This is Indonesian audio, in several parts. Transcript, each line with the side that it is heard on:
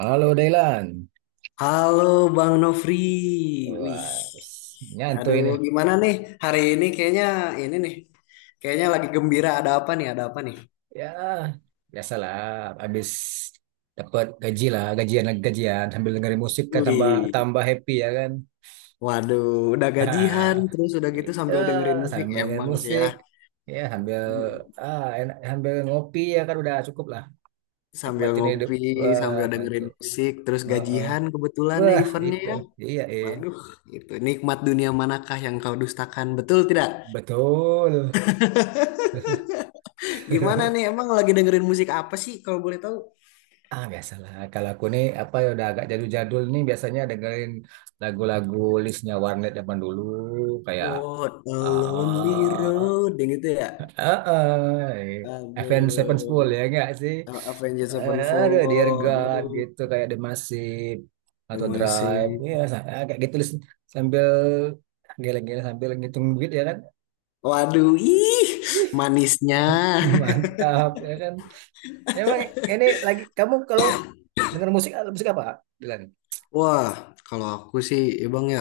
right: Halo Dailan.
left: Halo Bang Nofri, wih,
right: Wah, nyantui
left: aduh
right: ini.
left: gimana nih hari ini kayaknya ini nih, kayaknya lagi gembira ada apa nih, ada apa nih?
right: Ya, biasalah. Habis dapat gaji lah, gajian lagi gajian. Sambil dengerin musik kan tambah
left: Wih,
right: tambah happy ya kan.
left: waduh, udah gajian terus udah gitu
right: Ya,
left: sambil dengerin musik
right: sambil dengerin
left: emang sih ya,
right: musik. Ya, sambil enak, sambil ngopi ya kan udah cukup lah.
left: sambil
right: Nikmatin hidup.
left: ngopi
right: Wah,
left: sambil
right: itu.
left: dengerin musik terus
right: Heeh.
left: gajian kebetulan ya
right: Wah,
left: eventnya
right: itu.
left: ya,
right: Iya,
left: waduh itu nikmat dunia manakah yang kau dustakan betul tidak?
right: betul.
left: Gimana nih emang lagi dengerin musik apa sih kalau boleh tahu?
right: Ah, biasalah. Kalau aku nih apa ya udah agak jadul-jadul nih biasanya dengerin lagu-lagu listnya Warnet zaman dulu kayak
left: What a
right: eh
left: Lonely Road yang itu ya.
right: Avenged Sevenfold
left: Aduh,
right: ya enggak sih?
left: Avengers
right: Eh, aduh, Dear
left: Sevenfold.
right: God
left: Aduh,
right: gitu kayak The Massive
left: udah
right: atau
left: masih.
right: Drive ya kayak gitu list sambil geleng-geleng sambil ngitung duit ya kan.
left: Waduh, ih,
right: Ih,
left: manisnya.
right: mantap ya kan. Emang ini lagi kamu kalau denger musik musik apa? Dilan?
left: Wah, kalau aku sih, ya Bang ya,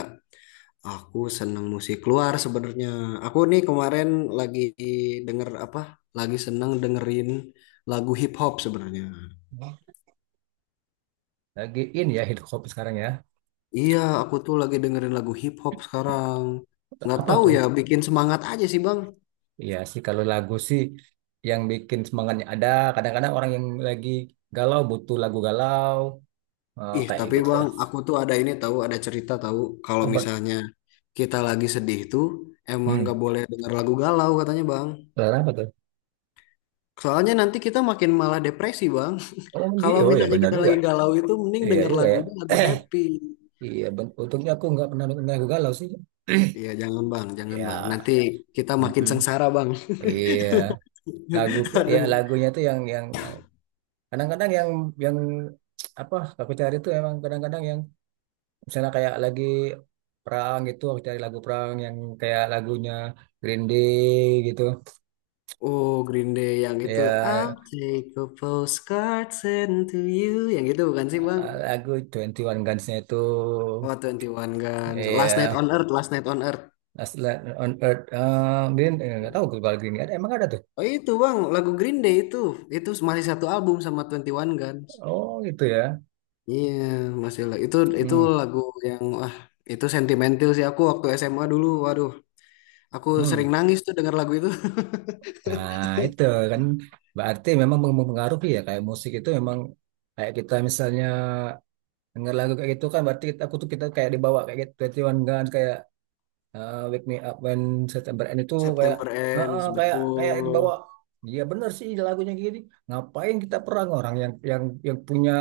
left: aku seneng musik luar sebenarnya. Aku nih kemarin lagi denger apa? Lagi seneng dengerin lagu hip hop sebenarnya.
right: Lagi in ya hip hop sekarang ya.
left: Iya, aku tuh lagi dengerin lagu hip hop sekarang. Nggak
right: Apa
left: tahu
right: tuh?
left: ya, bikin semangat aja sih Bang.
right: Iya sih kalau lagu sih yang bikin semangatnya ada. Kadang-kadang orang yang lagi galau butuh lagu galau.
left: Ih,
right: Kayak
left: tapi
right: gitu.
left: Bang, aku tuh ada ini tahu, ada cerita tahu kalau
right: Apa tuh?
left: misalnya kita lagi sedih tuh emang
right: Hmm.
left: nggak boleh denger lagu galau katanya, Bang.
right: Selera apa tuh?
left: Soalnya nanti kita makin malah depresi, Bang.
right: Oh, gitu.
left: Kalau
right: Oh ya
left: misalnya
right: benar
left: kita
right: juga.
left: lagi galau itu mending
right: Iya
left: denger
right: juga ya.
left: lagunya lagu
right: eh
left: happy.
right: iya, untungnya aku nggak pernah dengar lagu galau sih.
left: Iya, jangan, Bang, jangan,
right: Ya.
left: Bang. Nanti kita makin
right: Mhm.
left: sengsara, Bang.
right: Iya, lagu, ya
left: Aduh.
right: lagunya tuh yang kadang-kadang yang apa, aku cari tuh emang kadang-kadang yang misalnya kayak lagi perang gitu, aku cari lagu perang yang kayak lagunya Green Day gitu,
left: Oh, Green Day yang itu I'll
right: ya
left: take a postcard sent to you. Yang itu bukan sih, Bang?
right: lagu 21 Guns-nya itu,
left: Oh, 21 Guns. Last Night
right: ya
left: on Earth, Last Night on Earth.
right: Last Light on Earth. Green, nggak tahu kalau Green Day ada, emang ada tuh.
left: Oh itu bang, lagu Green Day itu masih satu album sama Twenty One Guns.
right: Oh gitu ya.
left: Iya, masih itu
right: Hmm.
left: lagu yang wah itu sentimental sih aku waktu SMA dulu. Waduh, aku sering
right: Hmm.
left: nangis tuh denger lagu itu.
right: Nah itu kan berarti memang mempengaruhi ya, kayak musik itu memang kayak kita misalnya denger lagu kayak gitu kan berarti kita, aku tuh kita kayak dibawa kayak gitu, twenty One Guns kayak Wake Me Up When September End itu kayak
left: September
right: heeh,
left: Ends,
right: kayak kayak dibawa.
left: betul,
right: Dia bener sih lagunya gini, ngapain kita perang, orang yang yang punya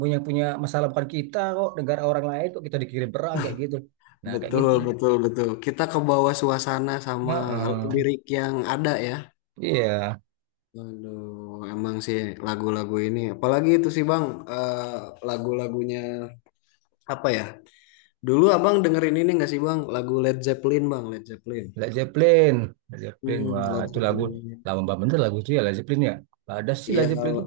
right: punya punya masalah bukan kita kok, negara orang lain kok kita dikirim perang kayak gitu. Nah kayak
left: betul,
right: gitu.
left: betul, betul. Kita ke bawah suasana sama
right: Heeh.
left: lirik yang ada ya.
right: Iya.
left: Waduh, emang sih lagu-lagu ini, apalagi itu sih bang, eh, lagu-lagunya apa ya? Dulu abang dengerin ini nggak sih bang? Lagu Led Zeppelin bang, Led Zeppelin.
right: Led Zeppelin, Led Zeppelin,
left: Hmm,
right: wah
left: Led
right: itu lagu
left: Zeppelin.
right: lama bener lagu itu ya, Led Zeppelin ya. Ada sih Led
left: Iya,
right: Zeppelin itu,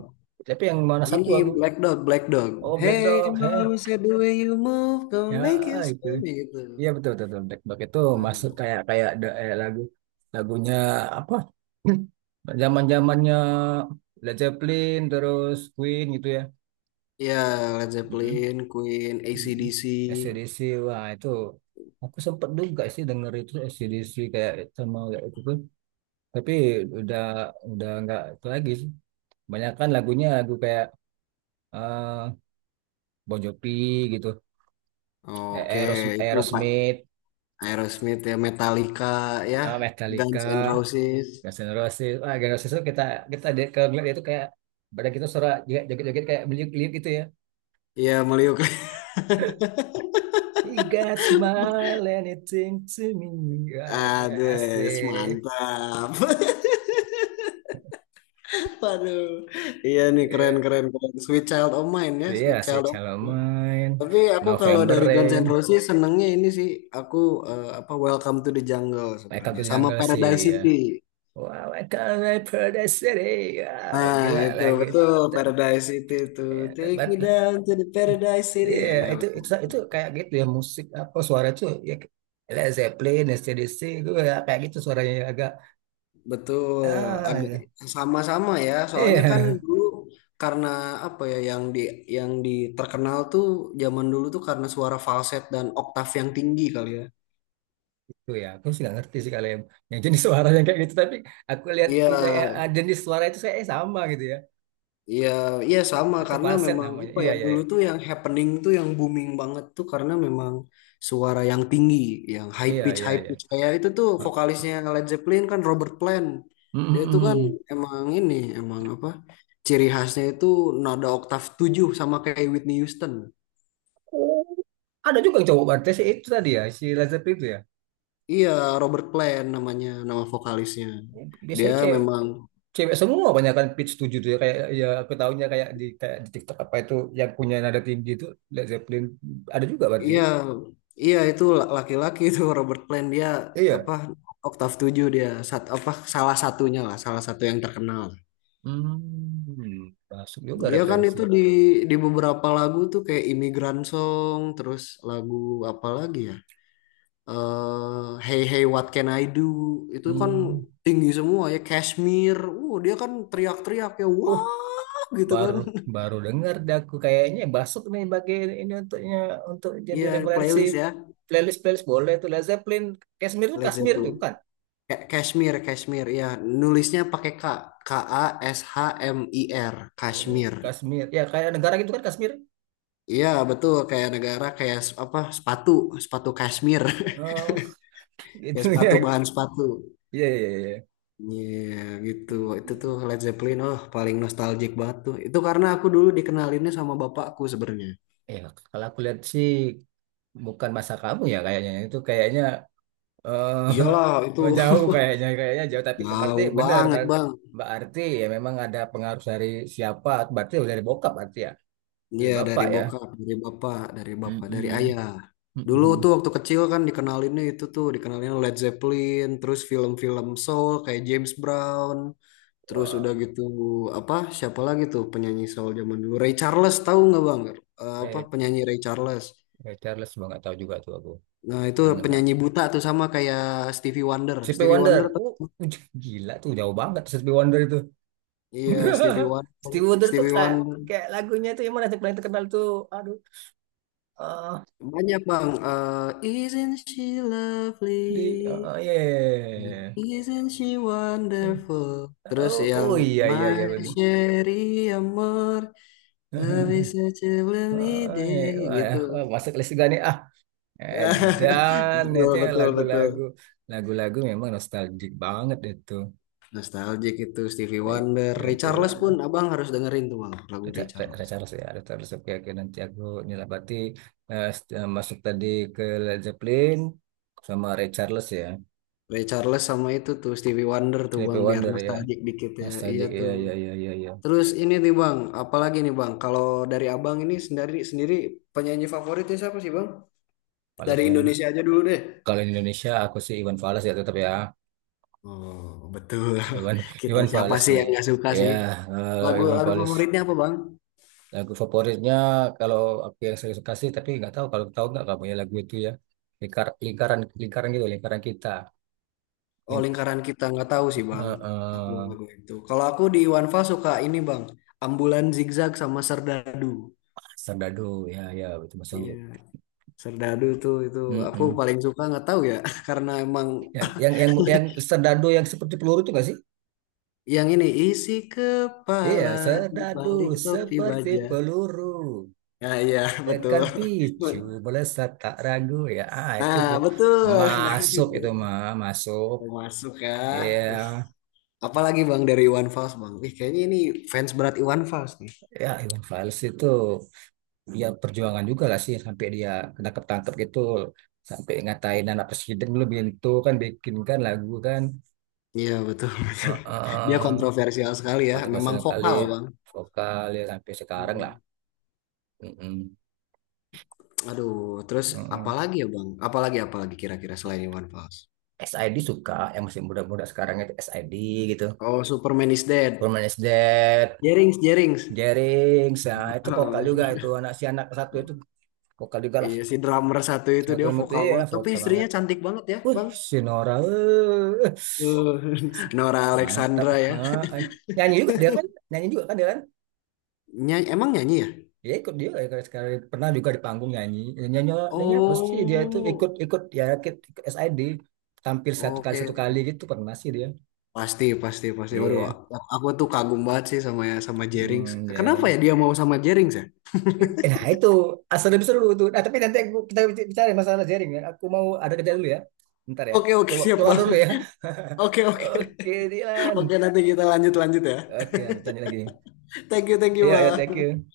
right: tapi yang mana satu
left: ini
right: aku.
left: Black Dog, Black Dog.
right: Oh, Black
left: Hey,
right: Dog, heh.
left: Mama said the way you move,
right: Ya
left: don't make you
right: itu,
left: spin gitu.
right: iya betul, betul, betul. Black Block itu masuk
left: Nah,
right: kayak kayak lagu lagunya apa? Zaman-zamannya Led Zeppelin terus Queen gitu ya.
left: ya Led
right: Mm-mm.
left: Zeppelin, Queen,
right: Mm-mm.
left: AC/DC.
right: AC/DC, wah itu aku sempet juga sih denger itu AC/DC kayak sama kayak itu tuh. Tapi udah udah nggak itu lagi sih. Kebanyakan lagunya lagu kayak eh Bon Jovi gitu, eh,
left: Oke, itu Pak
right: Aerosmith,
left: Aerosmith ya, Metallica ya,
right: eh, Metallica.
left: Guns N' Roses.
right: Gas generasi, wah, generasi itu kita, kita di, kalau ngeliat dia itu kayak badan kita suara juga joget-joget kayak meliuk-liuk gitu ya.
left: Iya, meliuk.
right: You got smile anything to me. Wah, itu kayak
left: Ades,
right: asik.
left: mantap. Waduh. Iya nih keren
right: Iya.
left: keren keren. Sweet Child of Mine
right: So,
left: ya,
right: iya
left: Sweet
right: sih
left: Child of
right: Shallow
left: Mine. Ya.
right: main,
left: Tapi aku kalau
right: November
left: dari Guns
right: Rain,
left: N' Roses senengnya ini sih aku apa Welcome to the Jungle
right: Welcome
left: sebenarnya
right: to
left: sama
right: Jungle sih
left: Paradise
right: ya.
left: City.
right: Wow, welcome to Paradise City. Wow,
left: Nah,
right: gila
left: itu
right: lagi.
left: betul
right: Te-
left: Paradise City itu.
right: Ya,
left: Take
right: tebat
left: me
right: lah.
left: down to the Paradise City.
right: Iya,
left: Ya, ya,
right: itu,
left: betul.
right: itu kayak gitu ya, musik apa suara itu ya, Led Zeppelin, AC/DC itu ya kayak gitu suaranya ya, agak.
left: Betul,
right: Ah,
left: agak
right: ya.
left: sama-sama ya. Soalnya kan
right: Iya.
left: dulu karena apa ya yang di terkenal tuh zaman dulu tuh karena suara falset dan oktav yang tinggi kali ya.
right: Tuh ya, aku sih nggak ngerti sih kalau yang jenis suara yang kayak gitu. Tapi aku lihat,
left: Iya,
right: saya jenis suara itu saya sama gitu ya.
left: iya, iya sama
right: Itu
left: karena
right: falset
left: memang
right: namanya.
left: apa
right: Iya,
left: ya
right: iya,
left: dulu
right: iya.
left: tuh yang happening tuh yang booming banget tuh karena memang suara yang tinggi, yang
right: Iya, iya,
left: high
right: iya.
left: pitch kayak itu tuh
right: Ah.
left: vokalisnya Led Zeppelin kan Robert Plant.
right: Mm,
left: Dia tuh
right: mm,
left: kan
right: mm.
left: emang ini emang apa ciri khasnya itu nada oktav 7 sama kayak Whitney Houston.
right: Oh, ada juga yang cowok berarti sih itu tadi ya, si Lazar itu ya.
left: Iya, Robert Plant namanya nama vokalisnya. Dia
right: Biasanya cewek,
left: memang.
right: cewek semua banyak kan pitch 7 tuh ya. Kayak, ya aku tahunya kayak di TikTok apa itu yang punya nada tinggi itu Led Zeppelin ada juga berarti
left: Iya,
right: ya.
left: iya, itu laki-laki itu Robert Plant dia apa
right: Iya.
left: oktav 7 dia apa salah satunya lah, salah satu yang terkenal.
right: Hmm, masuk juga
left: Dia kan
right: referensi.
left: itu di beberapa lagu tuh kayak Immigrant Song, terus lagu apa lagi ya? Hey Hey What Can I Do itu kan
right: Hmm.
left: tinggi semua ya Kashmir. Dia kan teriak-teriak ya
right: Uh,
left: wah gitu kan.
right: baru baru dengar dah aku kayaknya Basuk nih, bagi ini untuknya untuk jadi
left: Iya,
right: referensi
left: playlist ya
right: playlist, playlist boleh tuh Led Zeppelin. Kashmir tuh,
left: Led
right: Kashmir tuh
left: Zeppelin.
right: kan.
left: Kashmir, Kashmir, ya nulisnya pakai K, Kashmir,
right: Oh,
left: Kashmir.
right: Kashmir ya, kayak negara gitu kan, Kashmir.
left: Iya betul, kayak negara kayak apa sepatu, sepatu Kashmir,
right: Oh.
left: kayak
right: Gitu ya.
left: sepatu bahan sepatu.
right: Iya iya iya.
left: Iya gitu, itu tuh
right: Hmm.
left: Led Zeppelin, oh paling nostalgic banget tuh. Itu karena aku dulu dikenalinnya sama bapakku sebenarnya.
right: Ya, kalau aku lihat sih bukan masa kamu ya kayaknya, itu kayaknya
left: Iyalah itu
right: jauh kayaknya, kayaknya jauh, tapi berarti
left: jauh
right: benar.
left: banget bang.
right: Berarti ya memang ada pengaruh dari siapa, berarti dari bokap berarti ya. Dari
left: Iya dari
right: bapak ya.
left: bokap, dari bapak, dari bapak, dari
right: Mm-mm.
left: ayah. Dulu
right: Mm-mm.
left: tuh waktu kecil kan dikenalinnya itu tuh dikenalin Led Zeppelin, terus film-film soul kayak James Brown, terus
right: Wah,
left: udah gitu apa siapa lagi tuh penyanyi soul zaman dulu Ray Charles tahu nggak bang? Apa
right: Ray,
left: penyanyi Ray Charles?
right: Ray Charles bang, nggak tahu juga tuh aku.
left: Nah itu
right: Belum dengar.
left: penyanyi buta tuh sama kayak Stevie Wonder.
right: Stevie
left: Stevie Wonder
right: Wonder.
left: tuh
right: Gila tuh jauh banget Stevie Wonder itu.
left: iya Stevie Wonder,
right: Stevie Wonder tuh
left: Stevie
right: kayak,
left: Wonder
right: kayak lagunya tuh yang mana yang paling terkenal tuh. Aduh, ah,
left: banyak bang. Isn't she
right: di,
left: lovely?
right: ah, ya, ya, ya, ya.
left: Isn't she wonderful? Terus
right: Oh,
left: yang
right: oh iya iya
left: My
right: iya benar.
left: Sherry Amor, love is such a lonely
right: Ah, iya.
left: day,
right: Wah, ya.
left: gitu.
right: Wah, masuk list juga nih ah. Dan
left: Betul,
right: itu ya
left: betul, betul.
right: lagu-lagu memang nostalgic banget itu.
left: Nostalgic itu Stevie
right: Eh,
left: Wonder. Ray
right: Stevie
left: Charles pun
right: Wonder.
left: abang harus dengerin tuh bang, lagu Ray
right: Richard-
left: Charles.
right: Richarlison ya, Richarlison. Oke, oke. Nanti aku nilai berarti, masuk tadi ke Led Zeppelin sama Richarlison ya.
left: Ray Charles sama itu tuh Stevie Wonder tuh
right: CP
left: bang, biar
right: Wonder ya.
left: nostalgic dikit ya. Iya
right: Nostalgic,
left: tuh.
right: iya, iya, iya, iya, iya.
left: Terus ini nih bang, apalagi nih bang, kalau dari abang ini sendiri sendiri penyanyi favoritnya siapa sih bang? Dari
right: Walaupun yang-
left: Indonesia aja dulu deh.
right: Kalau di Indonesia aku sih Iwan Fals ya tetap ya.
left: Oh, betul.
right: Iwan
left: Kita
right: Iwan
left: siapa
right: Fals
left: sih
right: sih.
left: yang nggak suka
right: Ya,
left: sih?
right: eh,
left: Lagu
right: Iwan
left: lagu
right: Fals.
left: favoritnya apa, Bang?
right: Lagu favoritnya, kalau aku yang saya suka sih, tapi nggak tahu kalau tahu nggak kamu ya lagu itu ya. Lingkar, lingkaran, lingkaran gitu, lingkaran kita.
left: Oh,
right: Link,
left: lingkaran kita nggak tahu sih, Bang.
right: eh,
left: Aku
right: eh,
left: lagu itu. Kalau aku di Iwanfa suka ini, Bang. Ambulan Zigzag sama Serdadu.
right: Serdadu ya ya itu masuk.
left: Iya, Serdadu tuh itu aku
right: Mm-mm.
left: paling suka nggak tahu ya, karena emang
right: Yang, yang serdadu yang seperti peluru itu nggak sih?
left: yang ini isi
right: Iya,
left: kepala di
right: serdadu
left: balik topi
right: seperti
left: baja.
right: peluru.
left: Nah, iya,
right: Tekan
left: betul.
right: picu, melesat tak ragu ya. Ah, itu
left: Nah,
right: tuh
left: betul. Nah,
right: masuk, itu
left: itu.
right: mah masuk.
left: Mau masuk ya.
right: Iya,
left: Wih. Apalagi Bang dari Iwan Fals Bang. Wih, kayaknya ini fans berat Iwan Fals nih.
right: ya Iwan Fals itu ya perjuangan juga lah sih, sampai dia kena ketangkep gitu, sampai ngatain anak presiden dulu itu kan, bikinkan lagu kan.
left: Iya betul, betul. Dia
right: Heeh.
left: kontroversial sekali ya. Memang
right: Kontroversial kali,
left: vokal Bang.
right: vokal ya sampai sekarang lah.
left: Hmm.
right: Mm-mm.
left: Aduh, terus
right: Mm-mm.
left: apalagi ya Bang? Apalagi apalagi kira-kira selain Iwan Fals?
right: SID, suka yang masih muda-muda sekarang itu SID gitu.
left: Oh, Superman is Dead.
right: Furman is Dead.
left: Jerings, Jerings.
right: Jering ya itu vokal juga,
left: Oh,
right: itu anak si anak satu itu vokal juga lah,
left: iya si drummer satu itu
right: yang satu
left: dia
right: itu
left: vokal
right: ya
left: banget. Tapi
right: vokal banget.
left: istrinya cantik banget ya
right: Wih,
left: Bang.
right: si Nora, eh.
left: Eh, Nora
right: Mantap.
left: Alexandra ya.
right: Ah, ah. Nyanyi juga dia kan, nyanyi juga kan dia kan,
left: Nyanyi, emang nyanyi ya?
right: dia ikut dia kayak sekali pernah juga di panggung nyanyi, nyanyi, nyanyi apa sih dia itu ikut,
left: Oh,
right: ikut SID, tampil satu kali satu
left: oke.
right: kali gitu pernah sih dia.
left: Pasti, pasti, pasti. Waduh,
right: Iya.
left: aku tuh kagum banget sih sama ya, sama Jerings.
right: Hmm,
left: Kenapa ya
right: Jering.
left: dia mau sama Jerings ya?
right: Eh, nah itu asal lebih seru itu. Nah tapi nanti aku, kita bicara masalah jaring ya. Aku mau ada kerja dulu ya. Bentar ya.
left: Oke, oke,
right: Keluar,
left: siap
right: keluar dulu
left: Bang.
right: ya.
left: Oke, oke.
right: Oke Dilan.
left: Oke, nanti kita lanjut-lanjut ya.
right: Oke lanjut lanjut lagi.
left: Thank you
right: Iya ya thank
left: Bang.
right: you.